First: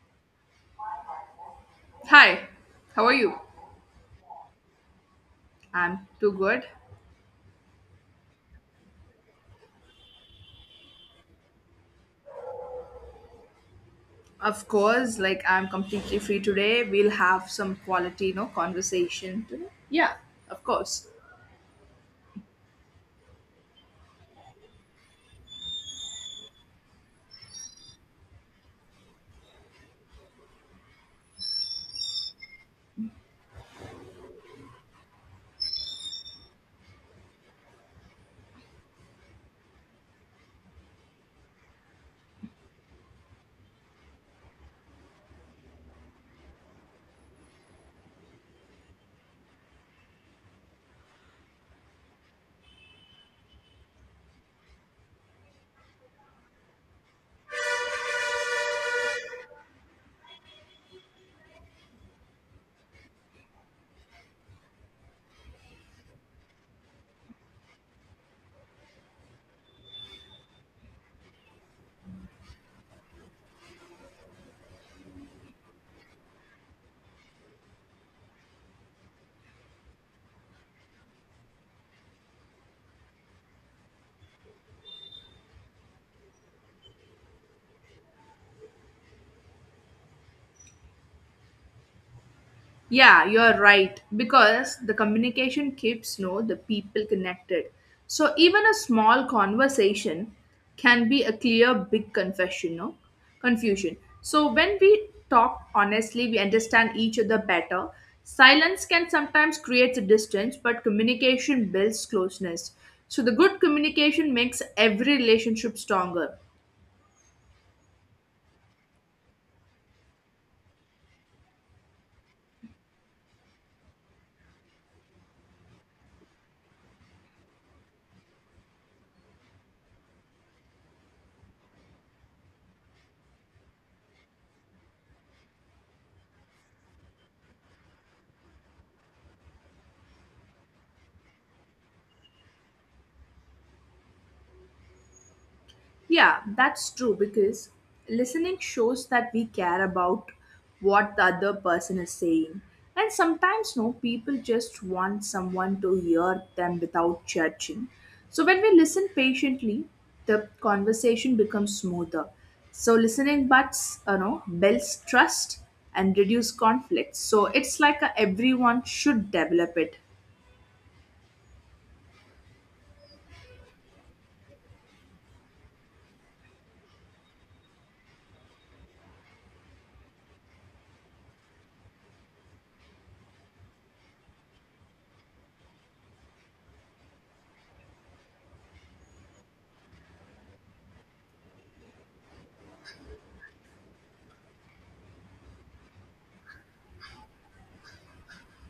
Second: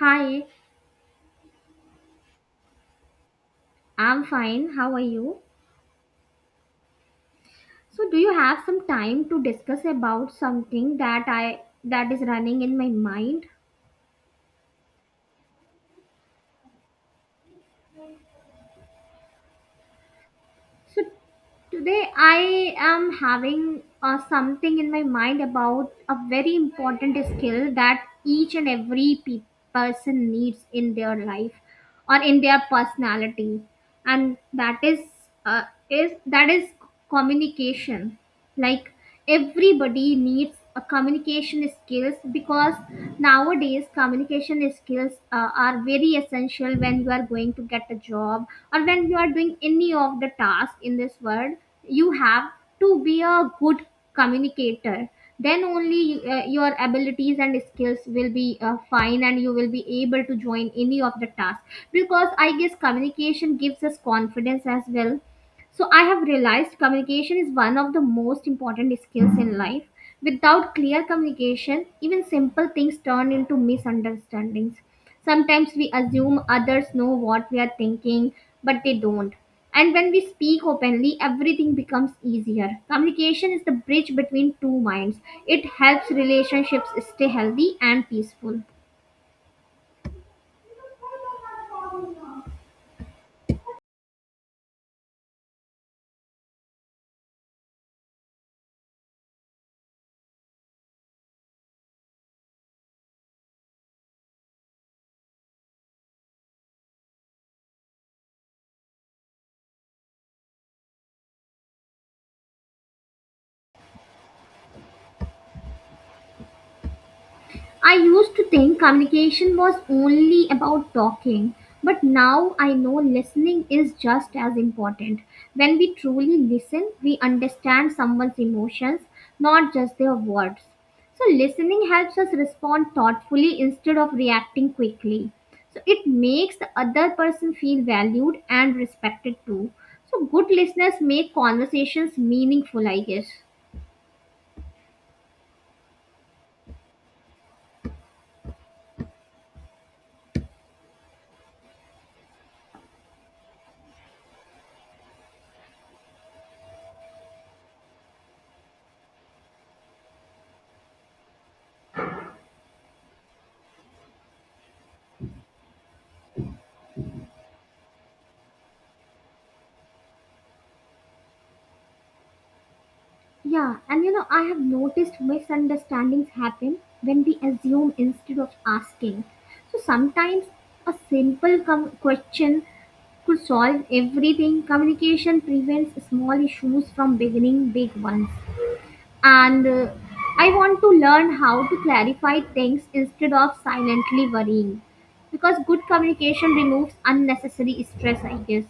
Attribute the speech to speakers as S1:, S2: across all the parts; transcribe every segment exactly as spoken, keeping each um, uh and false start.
S1: Hi,
S2: Hi, how are you?
S1: I'm fine. How are you?
S2: I'm too good.
S1: So, do you have some time to discuss about something that I that is running in my mind?
S2: Of course, like I'm completely free today. We'll have some quality, you know, conversation today. Yeah, of
S1: So,
S2: course.
S1: today I am having uh, something in my mind about a very important skill that each and every pe- person needs in their life, or in their personality, and that is uh, is that is communication. Like everybody needs a communication skills, because nowadays communication skills uh, are very essential when you are going to get a job or when you are doing any of the task in this world. You have to be a good communicator. Then only uh, your abilities and skills will be uh, fine and you will be able to join any of the tasks, because I guess communication gives us confidence as well. So I have realized communication is one of the most important skills in life. Without clear communication, even simple things turn into misunderstandings. Sometimes we assume others know what we are thinking, but they don't. And when we speak openly, everything becomes easier. Communication is the bridge between two minds. It helps relationships stay healthy and peaceful.
S2: Yeah, you're right. Because the communication keeps, you know, the people connected. So even a small conversation can be a clear big confession, no? Confusion. So when we talk honestly, we understand each other better. Silence can sometimes create a distance, but communication builds closeness. So the good communication makes every relationship stronger.
S1: I used to think communication was only about talking, but now I know listening is just as important. When we truly listen, we understand someone's emotions, not just their words. So, listening helps us respond thoughtfully instead of reacting quickly. So, it makes the other person feel valued and respected too. So, good listeners make conversations meaningful, I guess.
S2: Yeah, that's true, because listening shows that we care about what the other person is saying. And sometimes, no, people just want someone to hear them without judging. So, when we listen patiently, the conversation becomes smoother. So, listening butts, you know, builds trust and reduce conflict. So, it's like a, everyone should develop it.
S1: Yeah, and you know, I have noticed misunderstandings happen when we assume instead of asking. So sometimes a simple com- question could solve everything. Communication prevents small issues from beginning big ones. And uh, I want to learn how to clarify things instead of silently worrying, because good communication removes unnecessary stress, I guess.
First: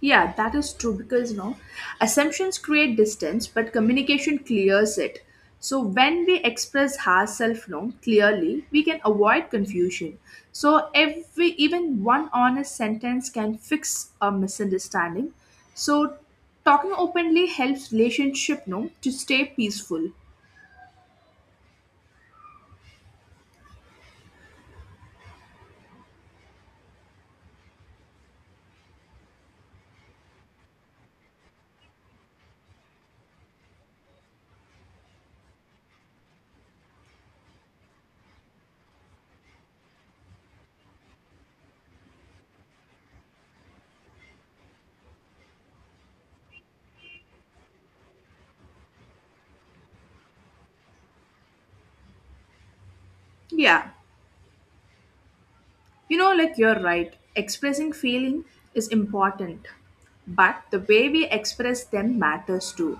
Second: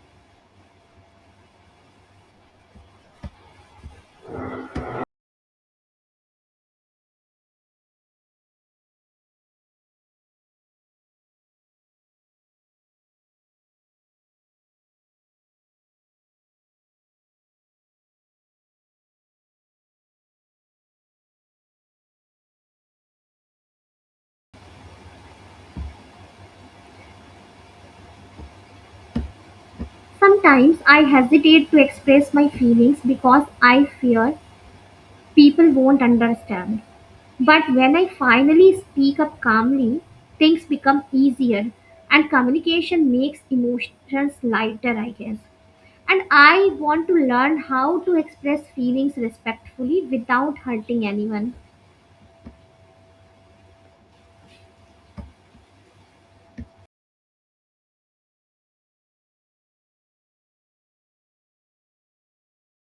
S2: Yeah, that is true, because, you know, assumptions create distance, but communication clears it. So when we express ourselves, you know, clearly, we can avoid confusion. So every even one honest sentence can fix a misunderstanding. So talking openly helps relationship, you know, to stay peaceful.
S1: Sometimes I hesitate to express my feelings because I fear people won't understand. But when I finally speak up calmly, things become easier and communication makes emotions lighter, I guess. And I want to learn how to express feelings respectfully without hurting anyone.
S2: Yeah. You know, like you're right, expressing feeling is important, but the way we express them matters too.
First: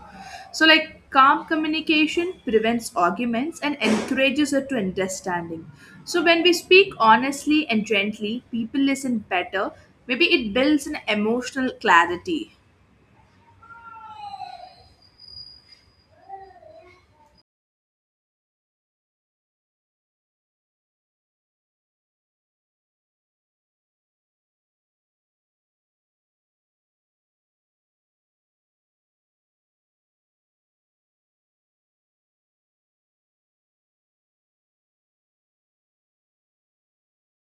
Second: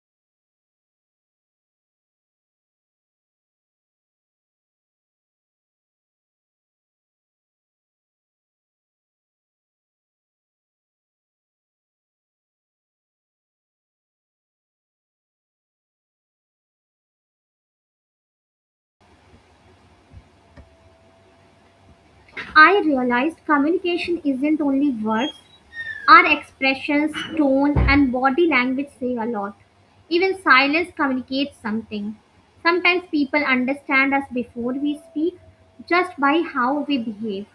S2: So, like, calm communication prevents arguments and encourages it to understanding. So, when we speak honestly and gently, people listen better. Maybe it builds an emotional clarity.
S1: I realized communication isn't only words. Our expressions, tone, and body language say a lot. Even silence communicates something. Sometimes people understand us before we speak, just by how we behave.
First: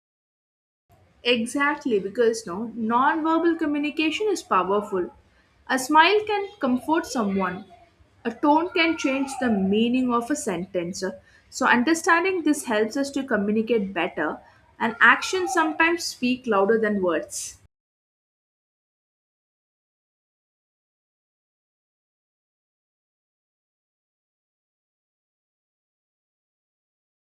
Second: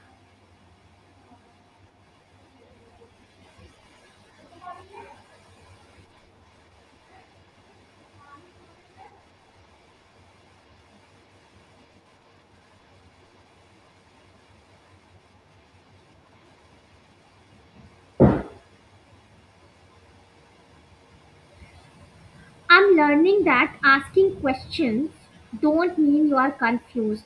S2: Exactly, because no non-verbal communication is powerful. A smile can comfort someone. A tone can change the meaning of a sentence. So understanding this helps us to communicate better, and actions sometimes speak louder than words.
S1: I'm learning that asking questions don't mean you are confused.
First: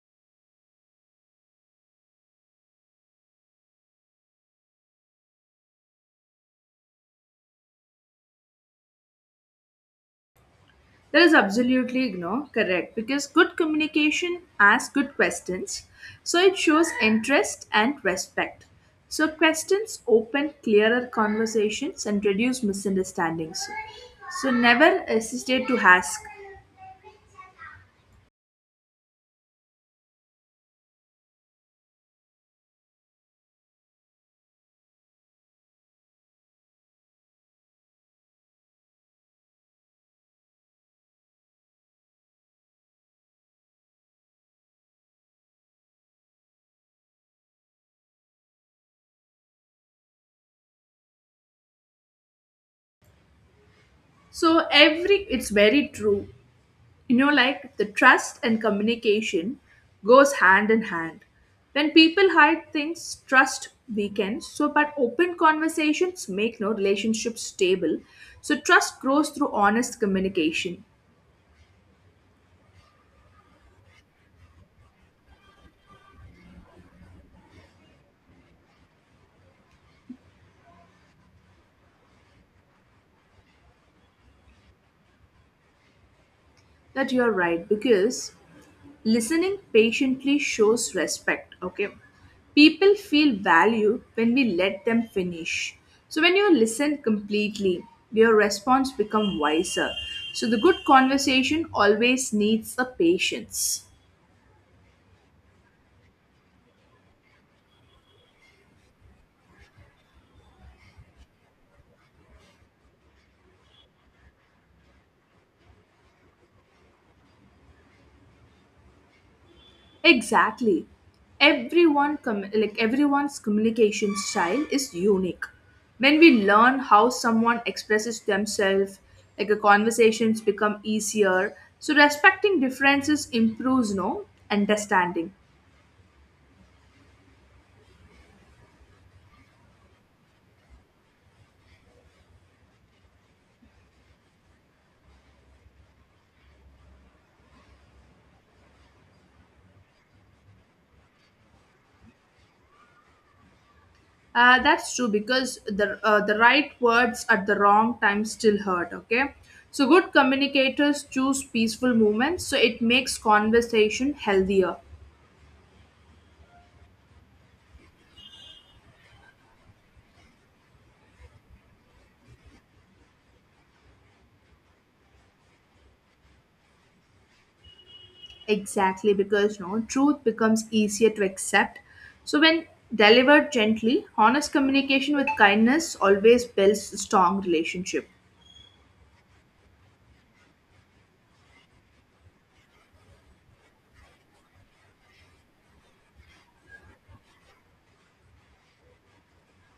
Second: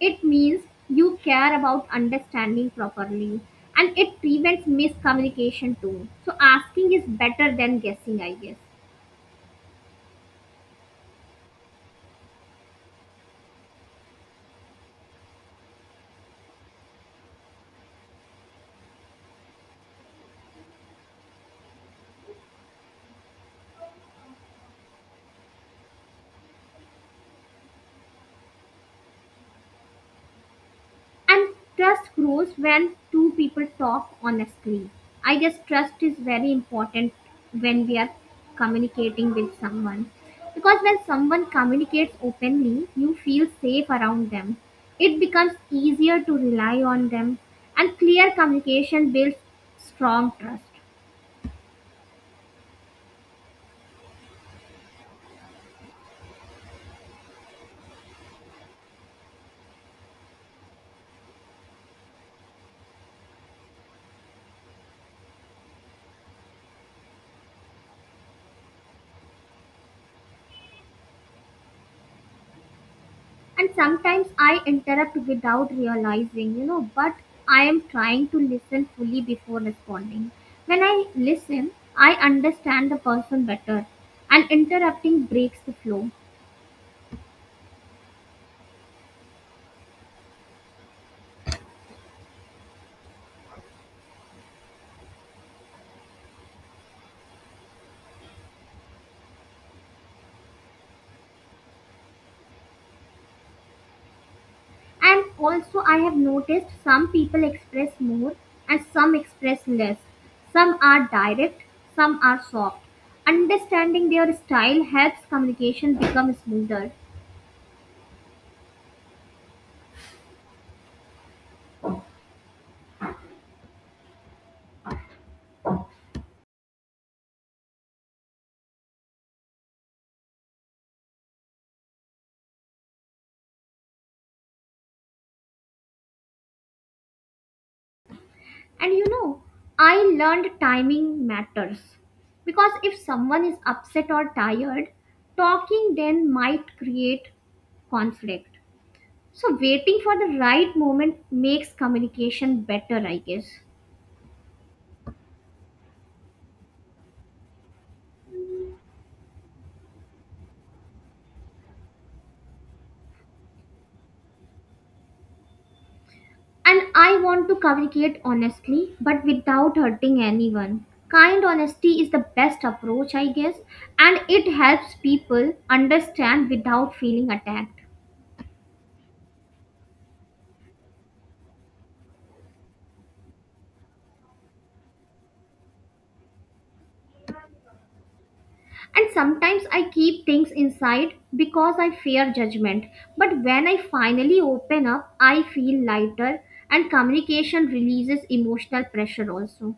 S1: It means you care about understanding properly and it prevents miscommunication too. So asking is better than guessing, I guess.
S2: That is absolutely, you know, correct, because good communication asks good questions. So it shows interest and respect. So questions open clearer conversations and reduce misunderstandings. So never hesitate to ask.
S1: And trust grows when two people talk honestly. I guess trust is very important when we are communicating with someone. Because when someone communicates openly, you feel safe around them. It becomes easier to rely on them, and clear communication builds strong trust.
S2: So every it's very true, you know, like the trust and communication goes hand in hand. When people hide things trust weakens, so but open conversations make no relationship stable. So trust grows through honest communication.
S1: And sometimes I interrupt without realizing, you know but I am trying to listen fully before responding. When I listen, I understand the person better, and interrupting breaks the flow.
S2: That you're right, because listening patiently shows respect. Okay, people feel valued when we let them finish. So when you listen completely your response become wiser. So the good conversation always needs a patience.
S1: And also I have noticed some people express more and some express less. Some are direct, some are soft. Understanding their style helps communication become smoother.
S2: Exactly. Everyone com- like everyone's communication style is unique. When we learn how someone expresses themselves, like the conversations become easier. So respecting differences improves no understanding.
S1: And you know, I learned timing matters, because if someone is upset or tired, talking then might create conflict. So, waiting for the right moment makes communication better, I guess.
S2: Uh, that's true, because the uh, the right words at the wrong time still hurt. Okay, so good communicators choose peaceful moments, so it makes conversation healthier.
S1: And I want to communicate honestly but without hurting anyone. Kind honesty is the best approach, I guess, and it helps people understand without feeling attacked.
S2: Exactly, because no truth becomes easier to accept. So when delivered gently, honest communication with kindness always builds a strong relationship.
S1: And sometimes I keep things inside because I fear judgment. But when I finally open up, I feel lighter, and communication releases emotional pressure also.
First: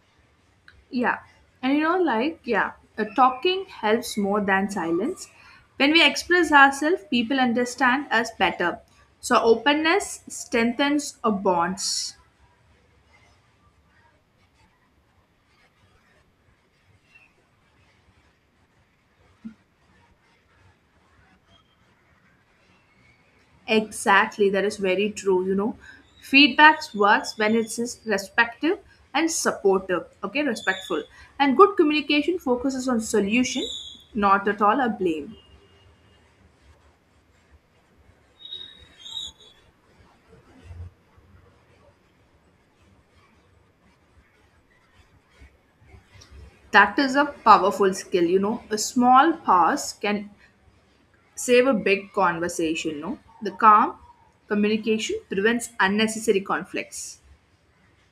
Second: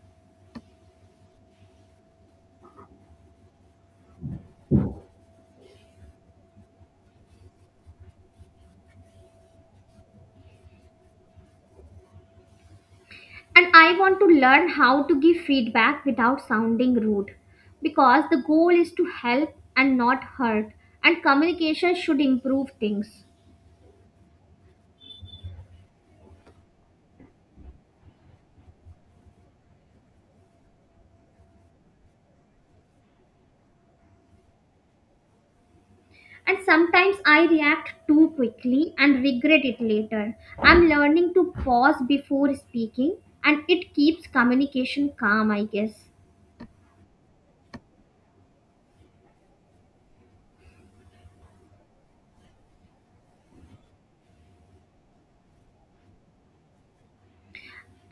S2: Yeah. And, you know, like, yeah, uh, talking helps more than silence. When we express ourselves, people understand us better. So openness strengthens our bonds.
S1: And I want to learn how to give feedback without sounding rude, because the goal is to help and not hurt, and communication should improve things.
S2: Exactly, that is very true. You know, feedbacks works when it is respective and supportive. Okay, respectful and good communication focuses on solution, not at all a blame.
S1: And sometimes I react too quickly and regret it later. I'm learning to pause before speaking, and it keeps communication calm, I guess.
S2: That is a powerful skill. You know, a small pause can save a big conversation. No, the calm communication prevents unnecessary conflicts.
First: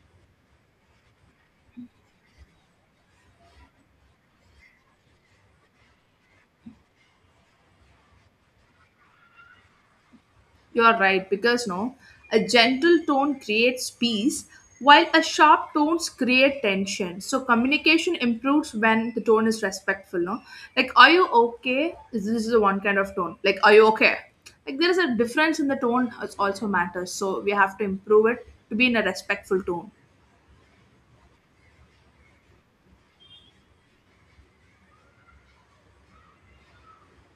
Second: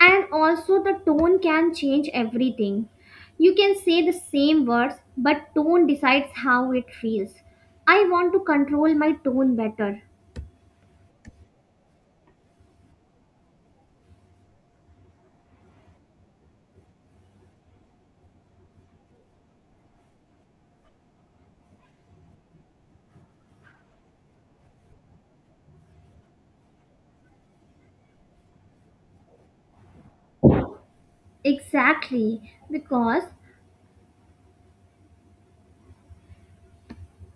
S1: And also, the tone can change everything. You can say the same words, but tone decides how it feels. I want to control my tone better.
S2: You are right, because no, a gentle tone creates peace while a sharp tones create tension. So communication improves when the tone is respectful, no? Like, are you okay? This is the one kind of tone. Like, are you okay? Like there is a difference in the tone, it also matters. So we have to improve it to be in a respectful tone.
S1: Exactly, because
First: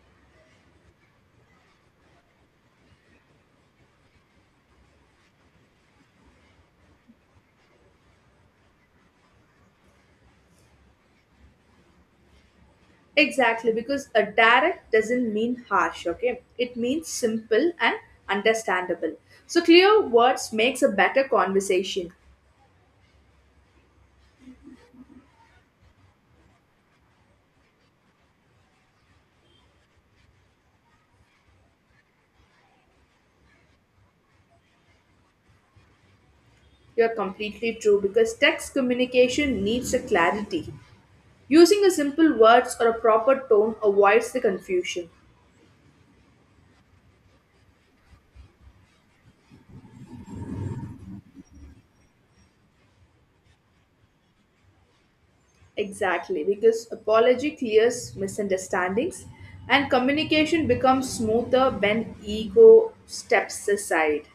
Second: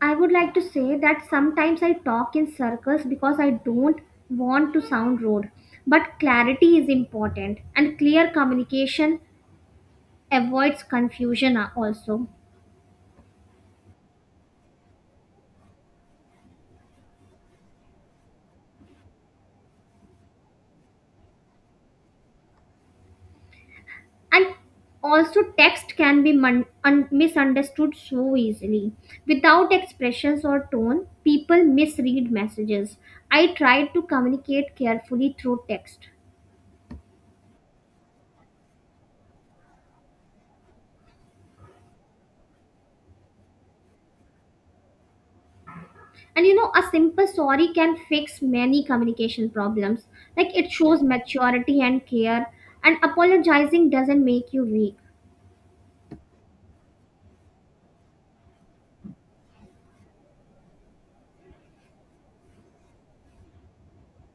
S1: I would like to say that sometimes I talk in circles because I don't want to sound rude. But clarity is important, and clear communication avoids confusion a- also.
S2: Exactly, because a direct doesn't mean harsh, okay? It means simple and understandable. So clear words makes a better conversation.
S1: And also, text can be mun- un- misunderstood so easily. Without expressions or tone, people misread messages. I try to communicate carefully through text.
S2: You're completely true, because text communication needs a clarity. Using a simple words or a proper tone avoids the confusion.
S1: And you know, a simple sorry can fix many communication problems. Like it shows maturity and care, and apologizing doesn't make you weak.
S2: Exactly, because apology clears misunderstandings and communication becomes smoother when ego steps aside.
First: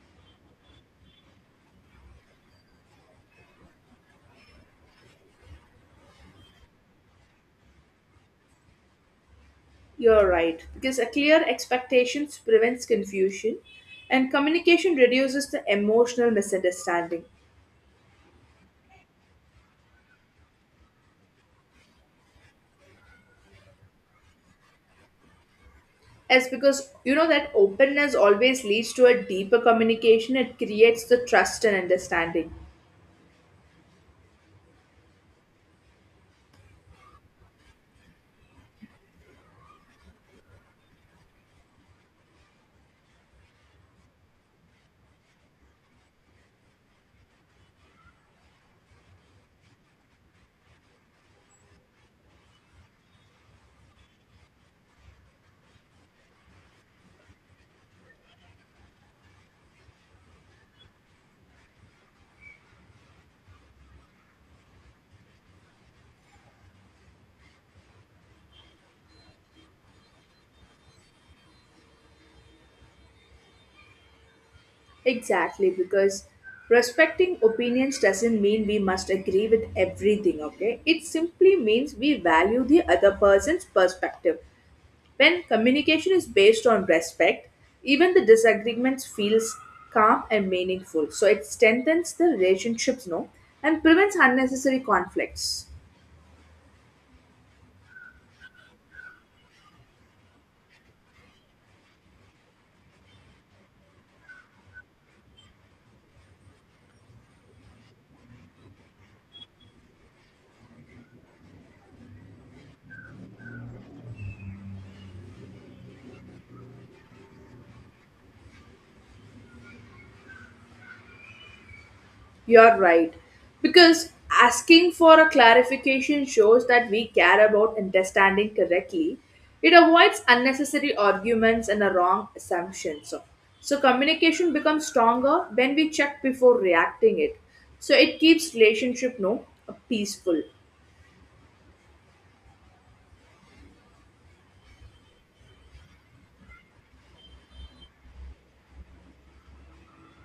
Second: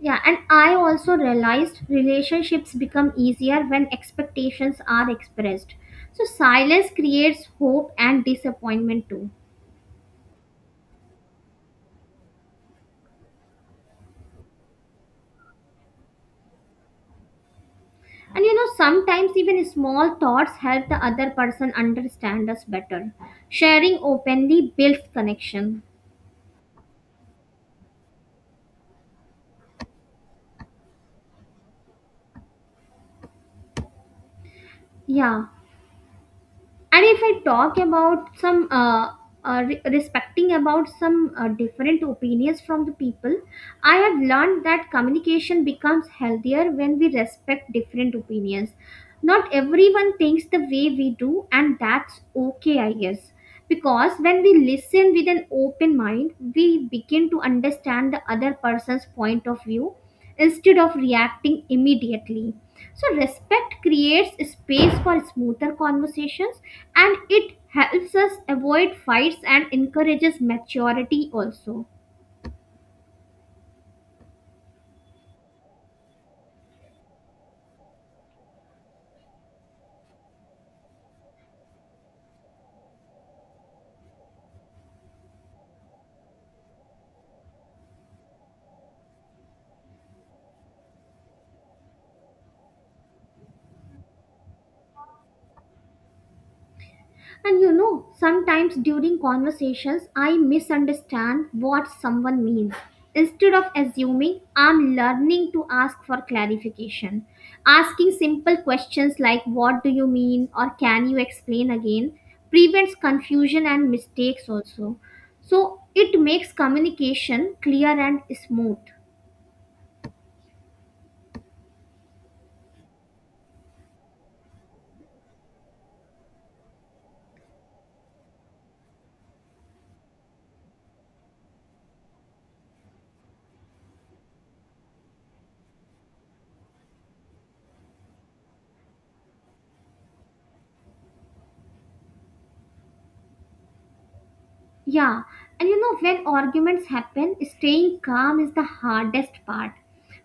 S1: Yeah, and I also realized relationships become easier when expectations are expressed. So silence creates hope and disappointment too.
S2: You're right, because a clear expectations prevents confusion and communication reduces the emotional misunderstanding.
S1: And you know, sometimes even small thoughts help the other person understand us better. Sharing openly builds connection.
S2: Yes, because you know that openness always leads to a deeper communication. It creates the trust and understanding.
S1: Yeah. And if I talk about some uh, uh, re- respecting about some uh, different opinions from the people, I have learned that communication becomes healthier when we respect different opinions. Not everyone thinks the way we do, and that's okay, I guess. Because when we listen with an open mind, we begin to understand the other person's point of view instead of reacting immediately. So, respect creates space for smoother conversations, and it helps us avoid fights and encourages maturity also.
S2: Exactly, because respecting opinions doesn't mean we must agree with everything, okay? It simply means we value the other person's perspective. When communication is based on respect, even the disagreements feels calm and meaningful. So it strengthens the relationships, no, and prevents unnecessary conflicts.
S1: And you know, sometimes during conversations, I misunderstand what someone means. Instead of assuming, I'm learning to ask for clarification. Asking simple questions like, "What do you mean?" or "Can you explain again?" prevents confusion and mistakes also. So it makes communication clear and smooth.
S2: You're right. Because asking for a clarification shows that we care about understanding correctly. It avoids unnecessary arguments and a wrong assumptions. So, so communication becomes stronger when we check before reacting it. So it keeps relationship no peaceful.
S1: Yeah, and you know, when arguments happen, staying calm is the hardest part.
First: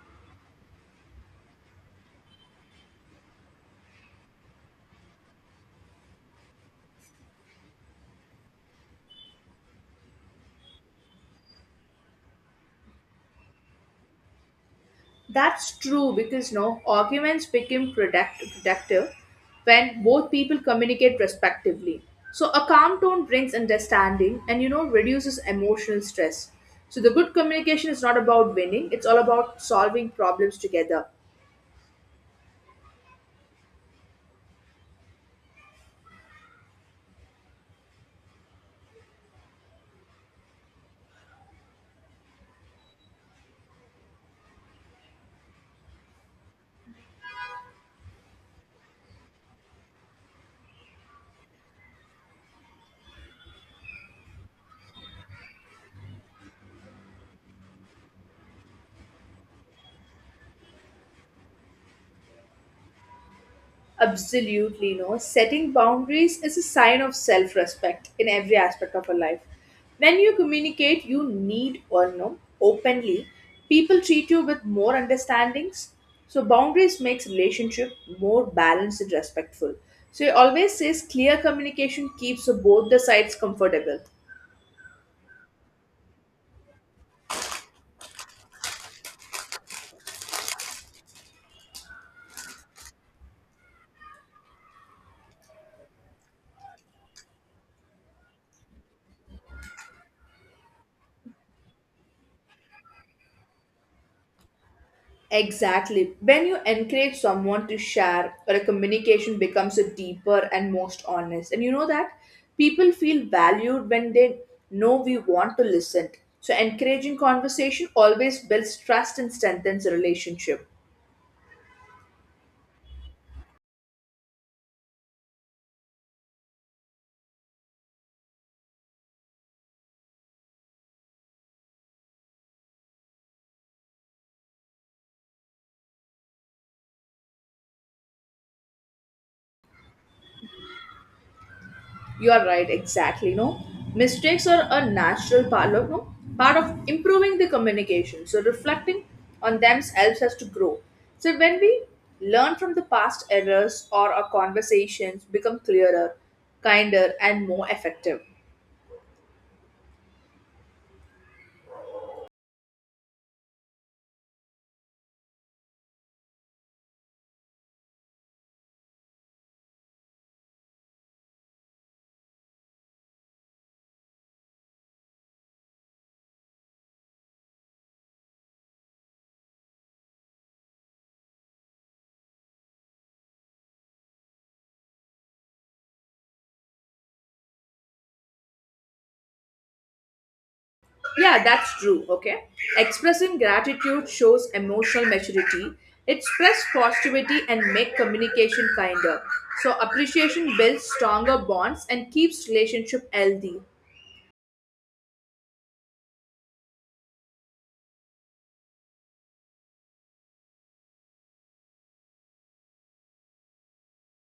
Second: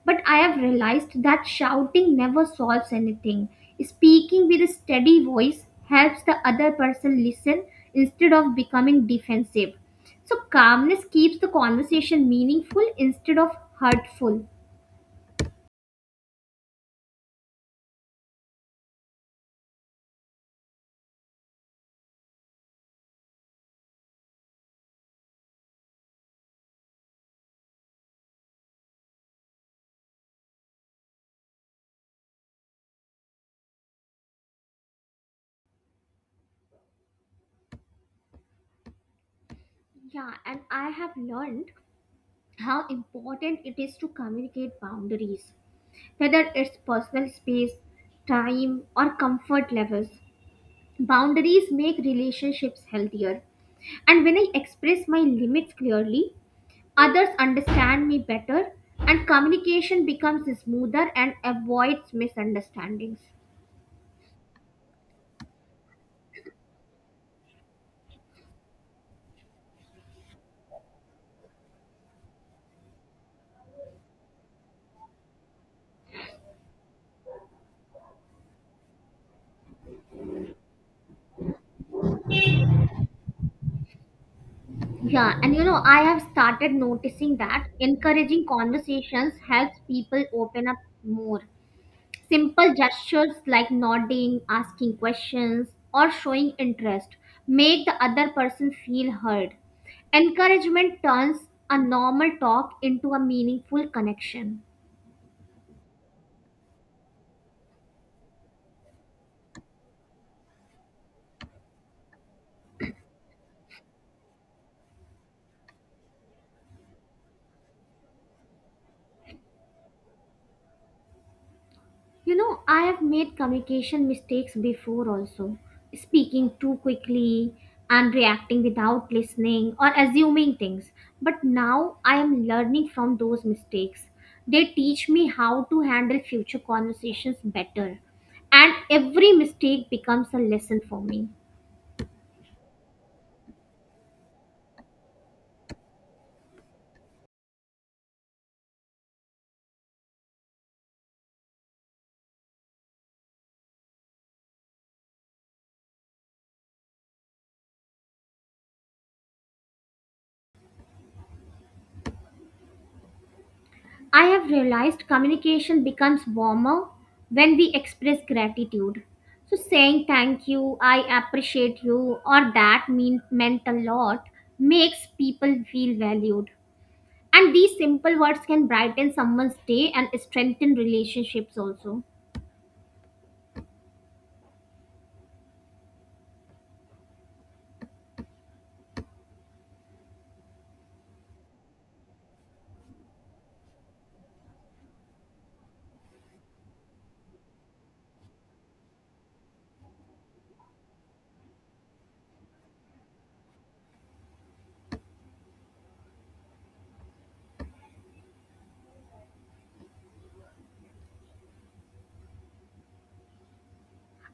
S1: But I have realized that shouting never solves anything. Speaking with a steady voice helps the other person listen instead of becoming defensive. So, calmness keeps the conversation meaningful instead of hurtful.
S2: That's true because no arguments become product- productive when both people communicate respectively. So a calm tone brings understanding and, you know, reduces emotional stress. So the good communication is not about winning; it's all about solving problems together.
S1: Yeah, and I have learned how important it is to communicate boundaries, whether it's personal space, time, or comfort levels. Boundaries make relationships healthier. And when I express my limits clearly, others understand me better and communication becomes smoother and avoids misunderstandings.
S2: Absolutely, no. Setting boundaries is a sign of self respect in every aspect of our life. When you communicate, you need or no openly, people treat you with more understandings. So boundaries makes relationship more balanced and respectful. So it always says clear communication keeps both the sides comfortable.
S1: Yeah, and you know, I have started noticing that encouraging conversations helps people open up more. Simple gestures like nodding, asking questions, or showing interest make the other person feel heard. Encouragement turns a normal talk into a meaningful connection.
S2: Exactly. When you encourage someone to share, a communication becomes a deeper and most honest. And you know that people feel valued when they know we want to listen. So encouraging conversation always builds trust and strengthens a relationship.
S1: You know, I have made communication mistakes before also. Speaking too quickly and reacting without listening or assuming things. But now I am learning from those mistakes. They teach me how to handle future conversations better. And every mistake becomes a lesson for me.
S2: You are right, exactly. No, mistakes are a natural part of no part of improving the communication. So reflecting on them helps us to grow. So when we learn from the past errors, or our conversations become clearer, kinder, and more effective.
S1: I have realized communication becomes warmer when we express gratitude. So saying thank you, I appreciate you, or that mean meant a lot makes people feel valued. And these simple words can brighten someone's day and strengthen relationships also.
S2: Yeah, that's true. Okay, expressing gratitude shows emotional maturity. It spreads positivity and make communication kinder. So appreciation builds stronger bonds and keeps relationship healthy.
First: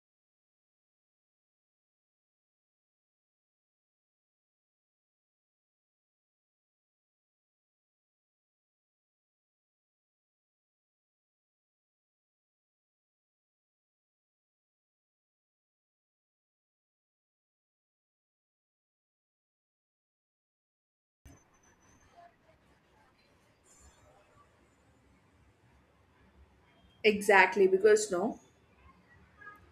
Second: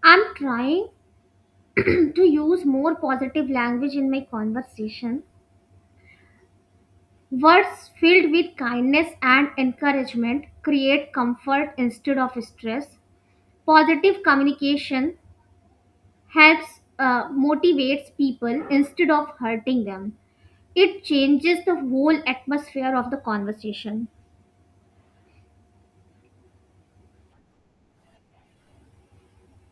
S1: I'm trying to use more positive language in my conversation. Words filled with kindness and encouragement create comfort instead of stress. Positive communication helps uh, motivates people instead of hurting them. It changes the whole atmosphere of the conversation.
S2: Exactly, because no,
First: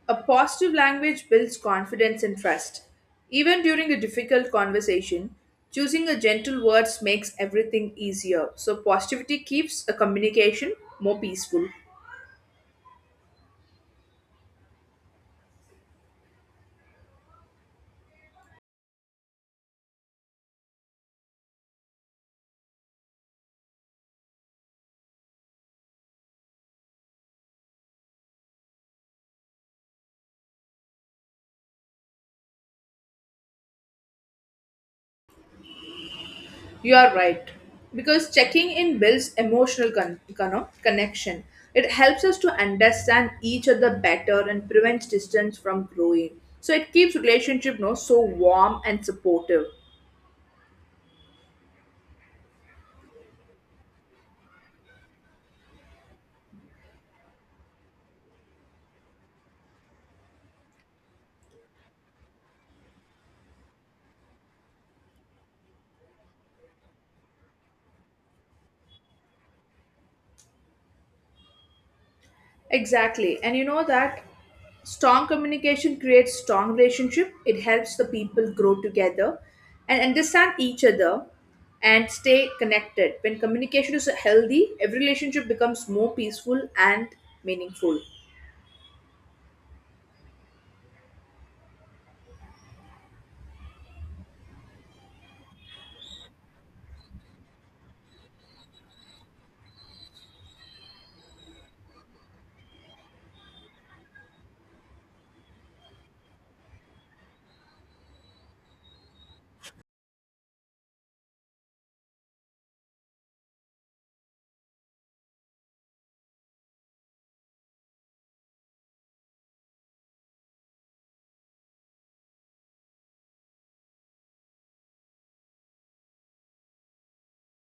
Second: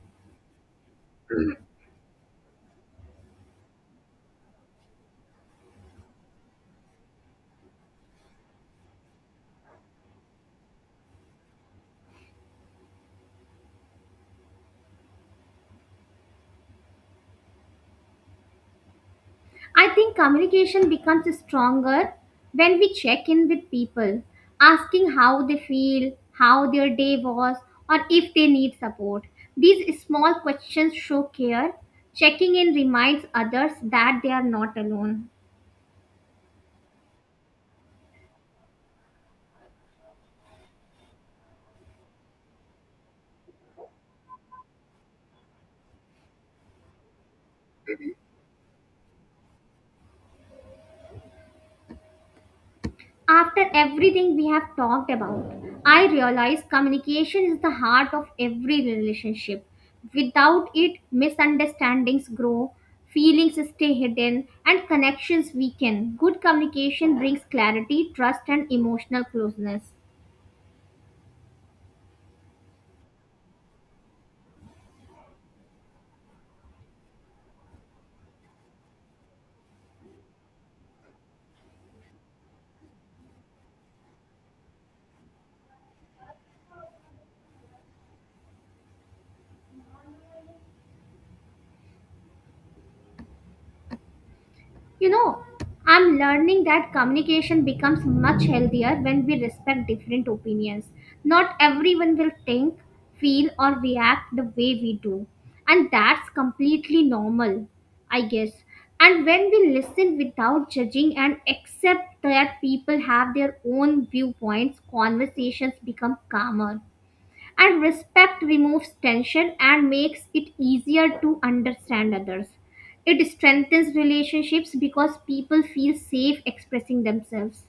S2: a positive language builds confidence and trust. Even during a difficult conversation, choosing a gentle words makes everything easier. So positivity keeps a communication more peaceful.
S1: I think communication becomes stronger when we check in with people, asking how they feel, how their day was, or if they need support. These small questions show care. Checking in reminds others that they are not alone.
S2: You are right. Because checking in builds emotional con- con- no, connection. It helps us to understand each other better and prevents distance from growing. So it keeps relationship no so warm and supportive.
S1: After everything we have talked about, I realize communication is the heart of every relationship. Without it, misunderstandings grow, feelings stay hidden, and connections weaken. Good communication brings clarity, trust, and emotional closeness.
S2: Exactly. And you know that strong communication creates strong relationship. It helps the people grow together and understand each other and stay connected. When communication is healthy, every relationship becomes more peaceful and meaningful.
S1: You know, I'm learning that communication becomes much healthier when we respect different opinions. Not everyone will think, feel, or react the way we do, and that's completely normal, I guess. And when we listen without judging and accept that people have their own viewpoints, conversations become calmer. And respect removes tension and makes it easier to understand others. It strengthens relationships because people feel safe expressing themselves.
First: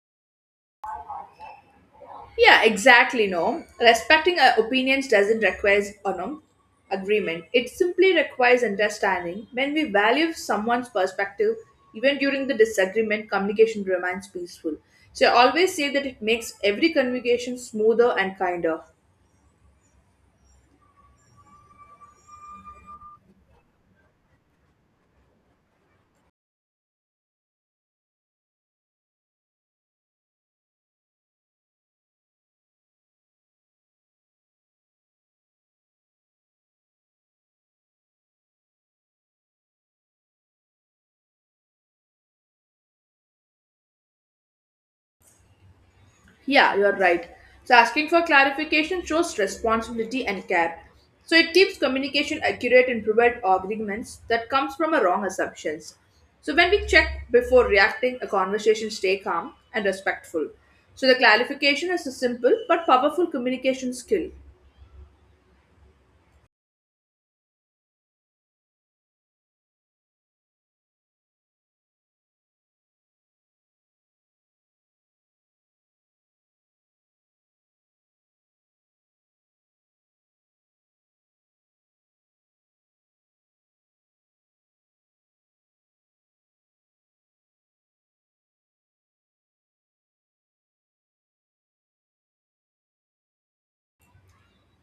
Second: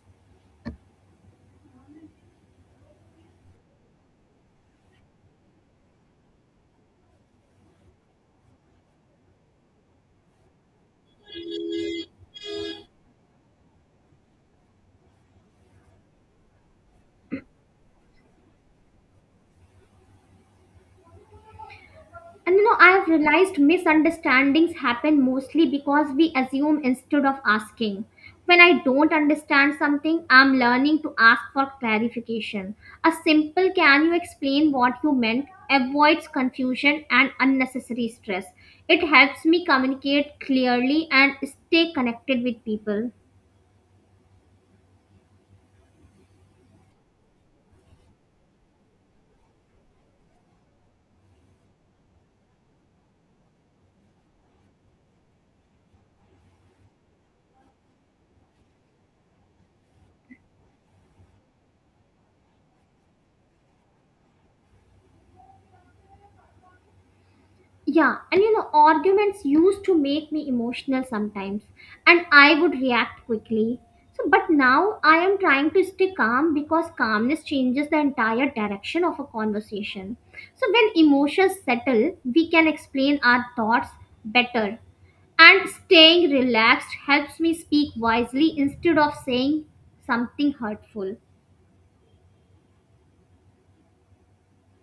S2: Yeah, exactly. No, respecting uh, opinions doesn't require uh, no, agreement. It simply requires understanding. When we value someone's perspective, even during the disagreement, communication remains peaceful. So I always say that it makes every communication smoother and kinder.
S1: And you know, I have realized misunderstandings happen mostly because we assume instead of asking. When I don't understand something, I'm learning to ask for clarification. A simple "Can you explain what you meant" avoids confusion and unnecessary stress. It helps me communicate clearly and stay connected with people.
S2: Yeah, you're right. So asking for clarification shows responsibility and care. So it keeps communication accurate and prevents arguments that comes from a wrong assumptions. So when we check before reacting, a conversation stay calm and respectful. So the clarification is a simple but powerful communication skill.
S1: Yeah, and you know, arguments used to make me emotional sometimes, and I would react quickly. So, but now I am trying to stay calm because calmness changes the entire direction of a conversation. So, when emotions settle, we can explain our thoughts better. And staying relaxed helps me speak wisely instead of saying something hurtful.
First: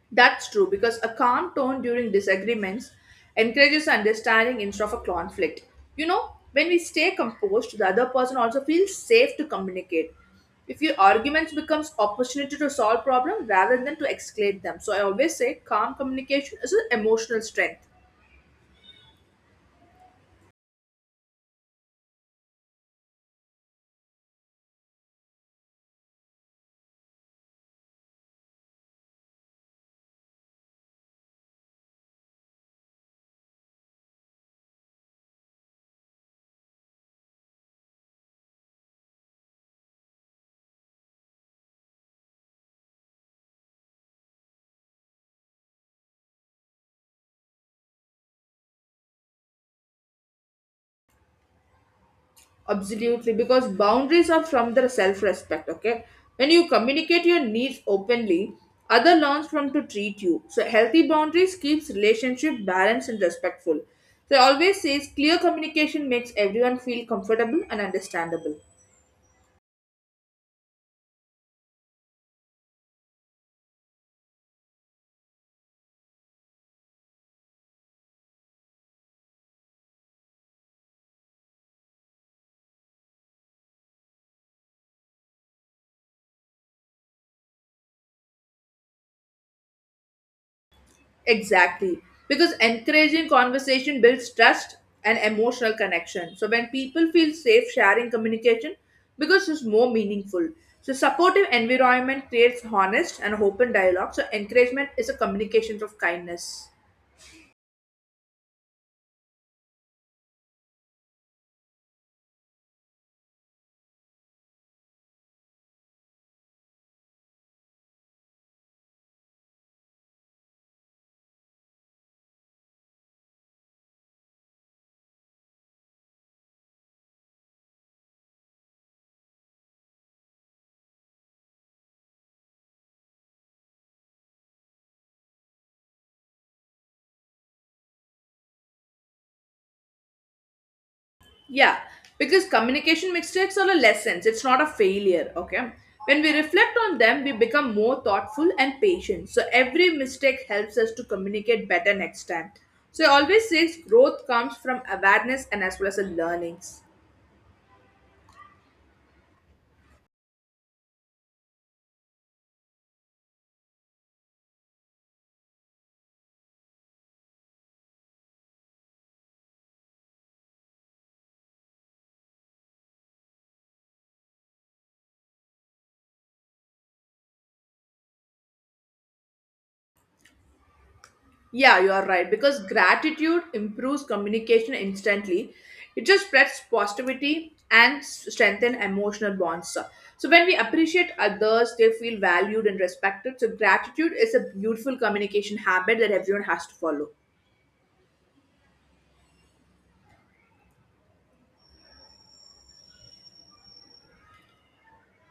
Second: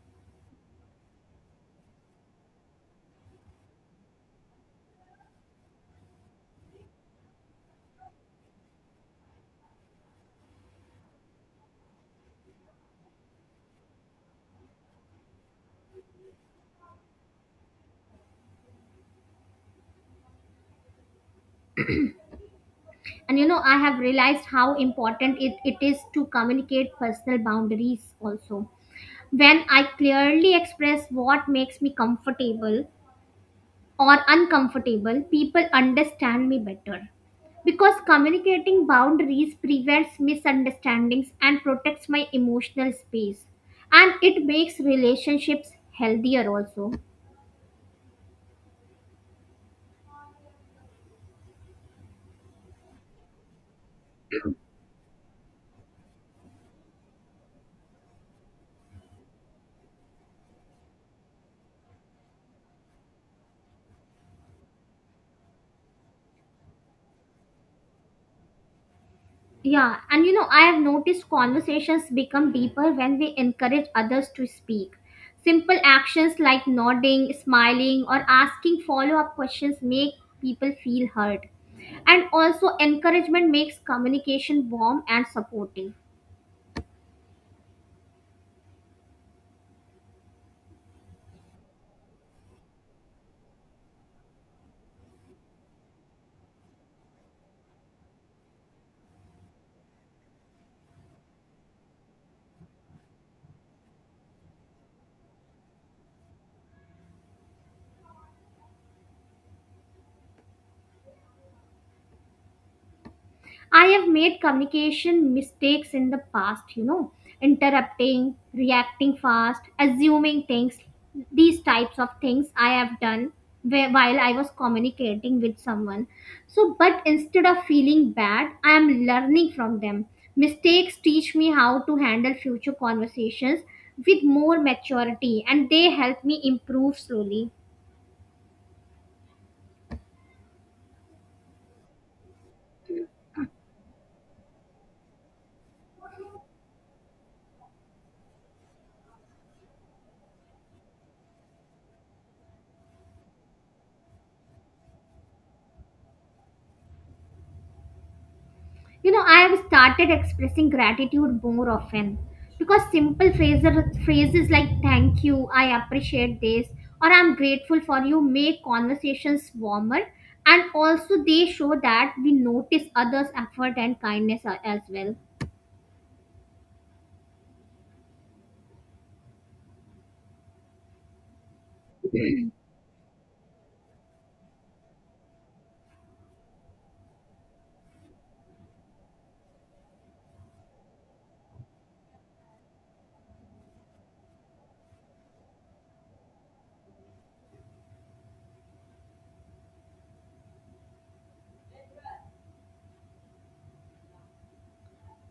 S2: That's true, because a calm tone during disagreements encourages understanding instead of a conflict. You know, when we stay composed, the other person also feels safe to communicate. If your arguments becomes opportunity to solve problem rather than to escalate them. So I always say calm communication is an emotional strength.
S1: And you know, I have realized how important it, it is to communicate personal boundaries also. When I clearly express what makes me comfortable or uncomfortable, people understand me better. Because communicating boundaries prevents misunderstandings and protects my emotional space. And it makes relationships healthier also.
S2: Absolutely, because boundaries are from the self respect, okay? When you communicate your needs openly, other learns from to treat you. So healthy boundaries keeps relationship balanced and respectful. So I always says clear communication makes everyone feel comfortable and understandable.
S1: Yeah, and you know, I have noticed conversations become deeper when we encourage others to speak. Simple actions like nodding, smiling, or asking follow up questions make people feel heard. And also, encouragement makes communication warm and supportive.
S2: Exactly. Because encouraging conversation builds trust and emotional connection. So when people feel safe sharing communication, because it's more meaningful. So supportive environment creates honest and open dialogue. So encouragement is a communication of kindness.
S1: I have made communication mistakes in the past, you know, interrupting, reacting fast, assuming things. These types of things I have done whe- while I was communicating with someone. So, but instead of feeling bad, I am learning from them. Mistakes teach me how to handle future conversations with more maturity, and they help me improve slowly.
S2: Yeah, because communication mistakes are a lessons, it's not a failure, okay? When we reflect on them, we become more thoughtful and patient. So every mistake helps us to communicate better next time. So I always say growth comes from awareness and as well as a learnings.
S1: You know, I have started expressing gratitude more often because simple phrases, phrases like thank you, I appreciate this, or I'm grateful for you make conversations warmer, and also they show that we notice others' effort and kindness a- as well.
S2: Yeah, you are right. Because gratitude improves communication instantly. It just spreads positivity and strengthens emotional bonds. So when we appreciate others, they feel valued and respected. So gratitude is a beautiful communication habit that everyone has to follow.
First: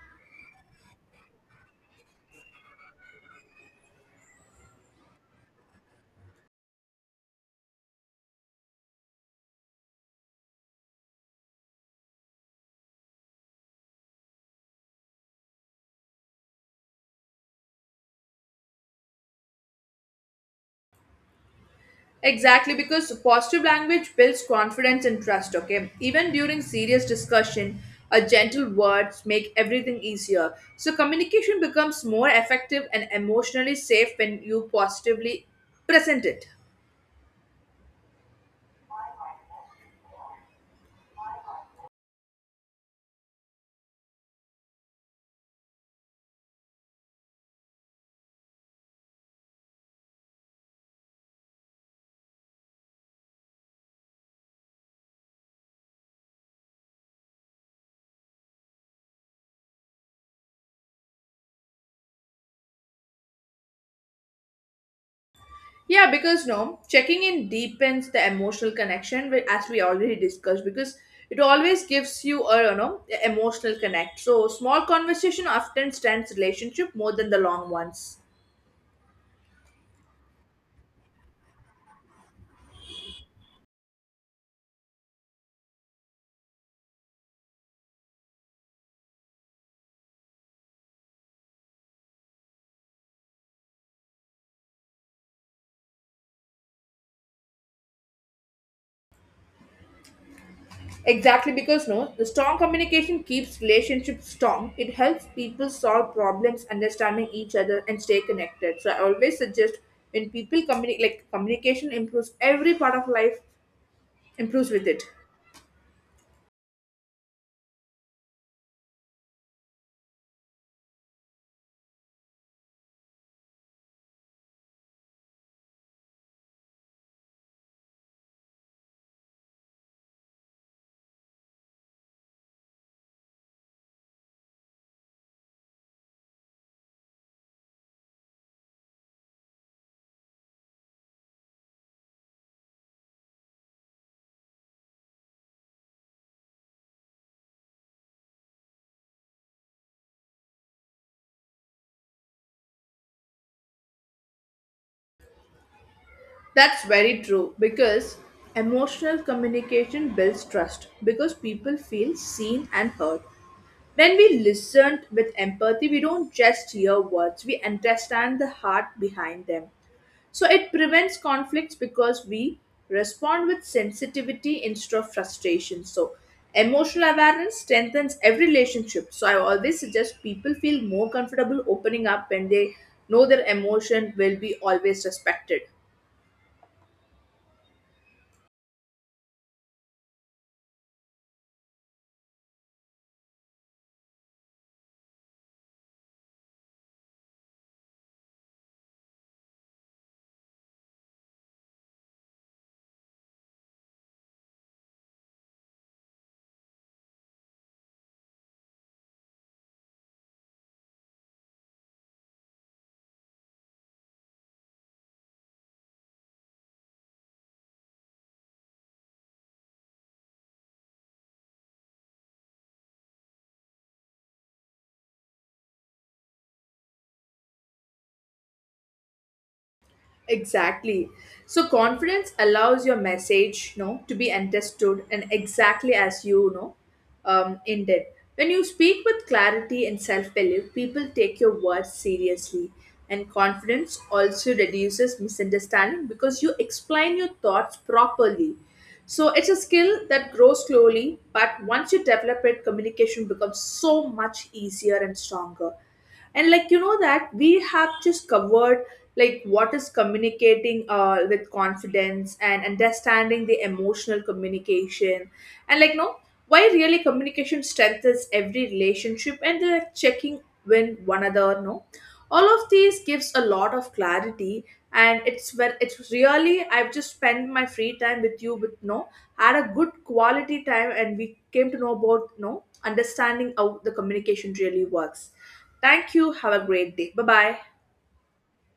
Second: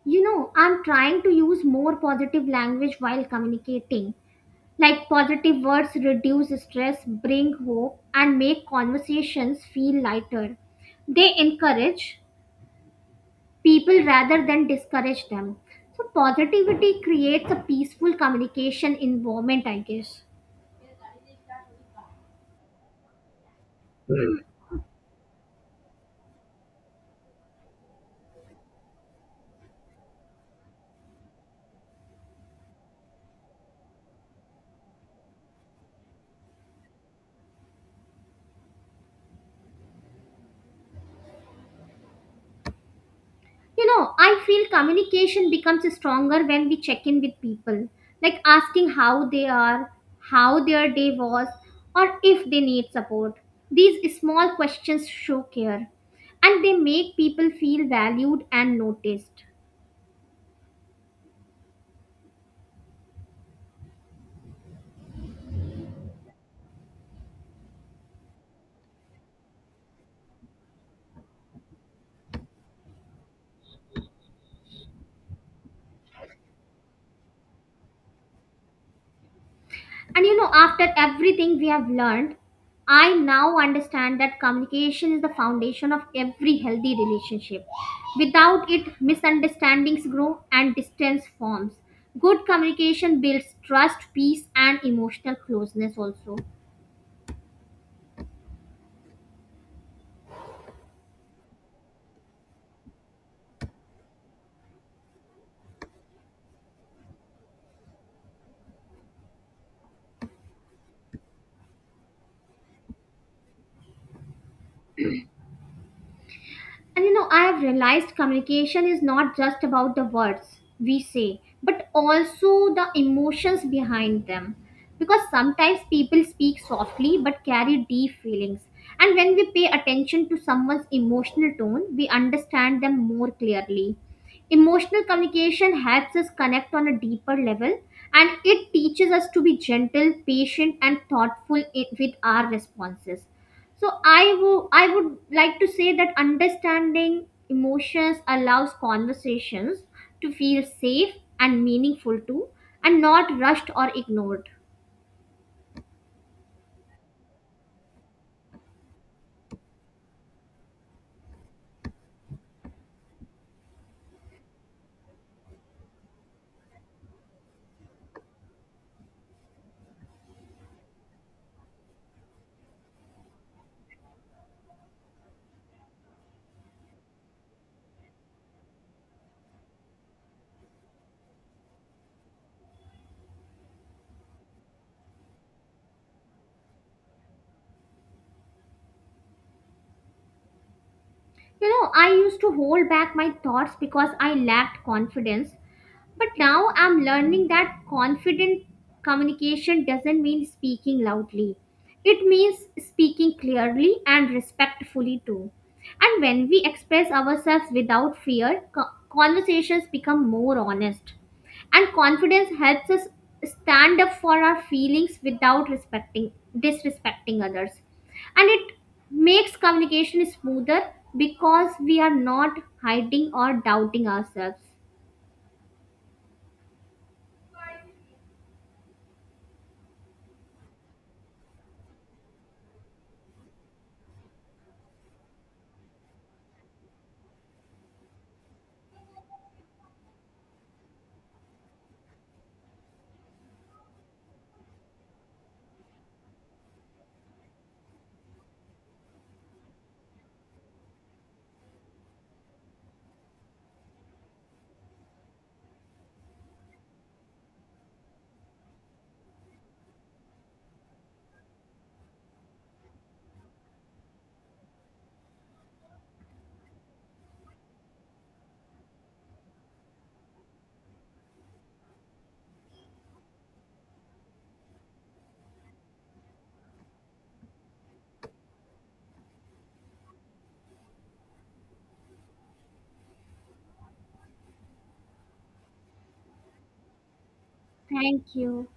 S1: You know, I'm trying to use more positive language while communicating. Like positive words reduce stress, bring hope, and make conversations feel lighter. They encourage people rather than discourage them. So positivity creates a peaceful communication environment, I guess.
S2: Exactly, because positive language
S1: You
S2: builds confidence and trust, okay? Even during serious discussion, a gentle words make everything easier. So communication becomes more effective and emotionally safe when you positively present it.
S1: know, I feel communication becomes stronger when we check in with people, like asking how they are, how their day was, or if they need support. These small questions show care, and they make people feel valued and noticed.
S2: Yeah, because no, checking in deepens the emotional connection, wi- as we already discussed, because it always gives you a, you know, emotional connect. So small conversation often stands relationship more than the long ones.
S1: And you know, after everything we have learned, I now understand that communication is the foundation of every healthy relationship. Without it, misunderstandings grow and distance forms. Good communication builds trust, peace, and emotional closeness also.
S2: Exactly, because no, the strong communication keeps relationships strong. It helps people solve problems, understanding each other, and stay connected. So I always suggest when people communicate, like communication improves every part of life, improves with it.
S1: And you know, I have realized communication is not just about the words we say, but also the emotions behind them. Because sometimes people speak softly but carry deep feelings. And when we pay attention to someone's emotional tone, we understand them more clearly. Emotional communication helps us connect on a deeper level, and it teaches us to be gentle, patient, and thoughtful i- with our responses. So I wo- I would like to say that understanding emotions allows conversations to feel safe and meaningful too, and not rushed or ignored.
S2: That's very true, because emotional communication builds trust because people feel seen and heard. When we listen with empathy, we don't just hear words, we understand the heart behind them. So it prevents conflicts because we respond with sensitivity instead of frustration. So emotional awareness strengthens every relationship. So I always suggest people feel more comfortable opening up when they know their emotion will be always respected.
S1: You know, I used to hold back my thoughts because I lacked confidence. But now I'm learning that confident communication doesn't mean speaking loudly. It means speaking clearly and respectfully too. And when we express ourselves without fear, co- conversations become more honest, and confidence helps us stand up for our feelings without respecting disrespecting others, and it makes communication smoother because we are not hiding or doubting ourselves.
S2: Exactly. So confidence allows your message, you know, to be understood and exactly as you, you know, um, intended. When you speak with clarity and self-belief, people take your words seriously. And confidence also reduces misunderstanding because you explain your thoughts properly. So it's a skill that grows slowly, but once you develop it, communication becomes so much easier and stronger. And, like, you know that we have just covered like what is communicating uh, with confidence and understanding the emotional communication, and like no why really communication strengthens every relationship and the checking when one another, no, all of these gives a lot of clarity. And it's when it's really I've just spent my free time with you with no, had a good quality time, and we came to know about, you know, understanding how the communication really works. Thank you, have a great day, bye bye.
S1: Thank you.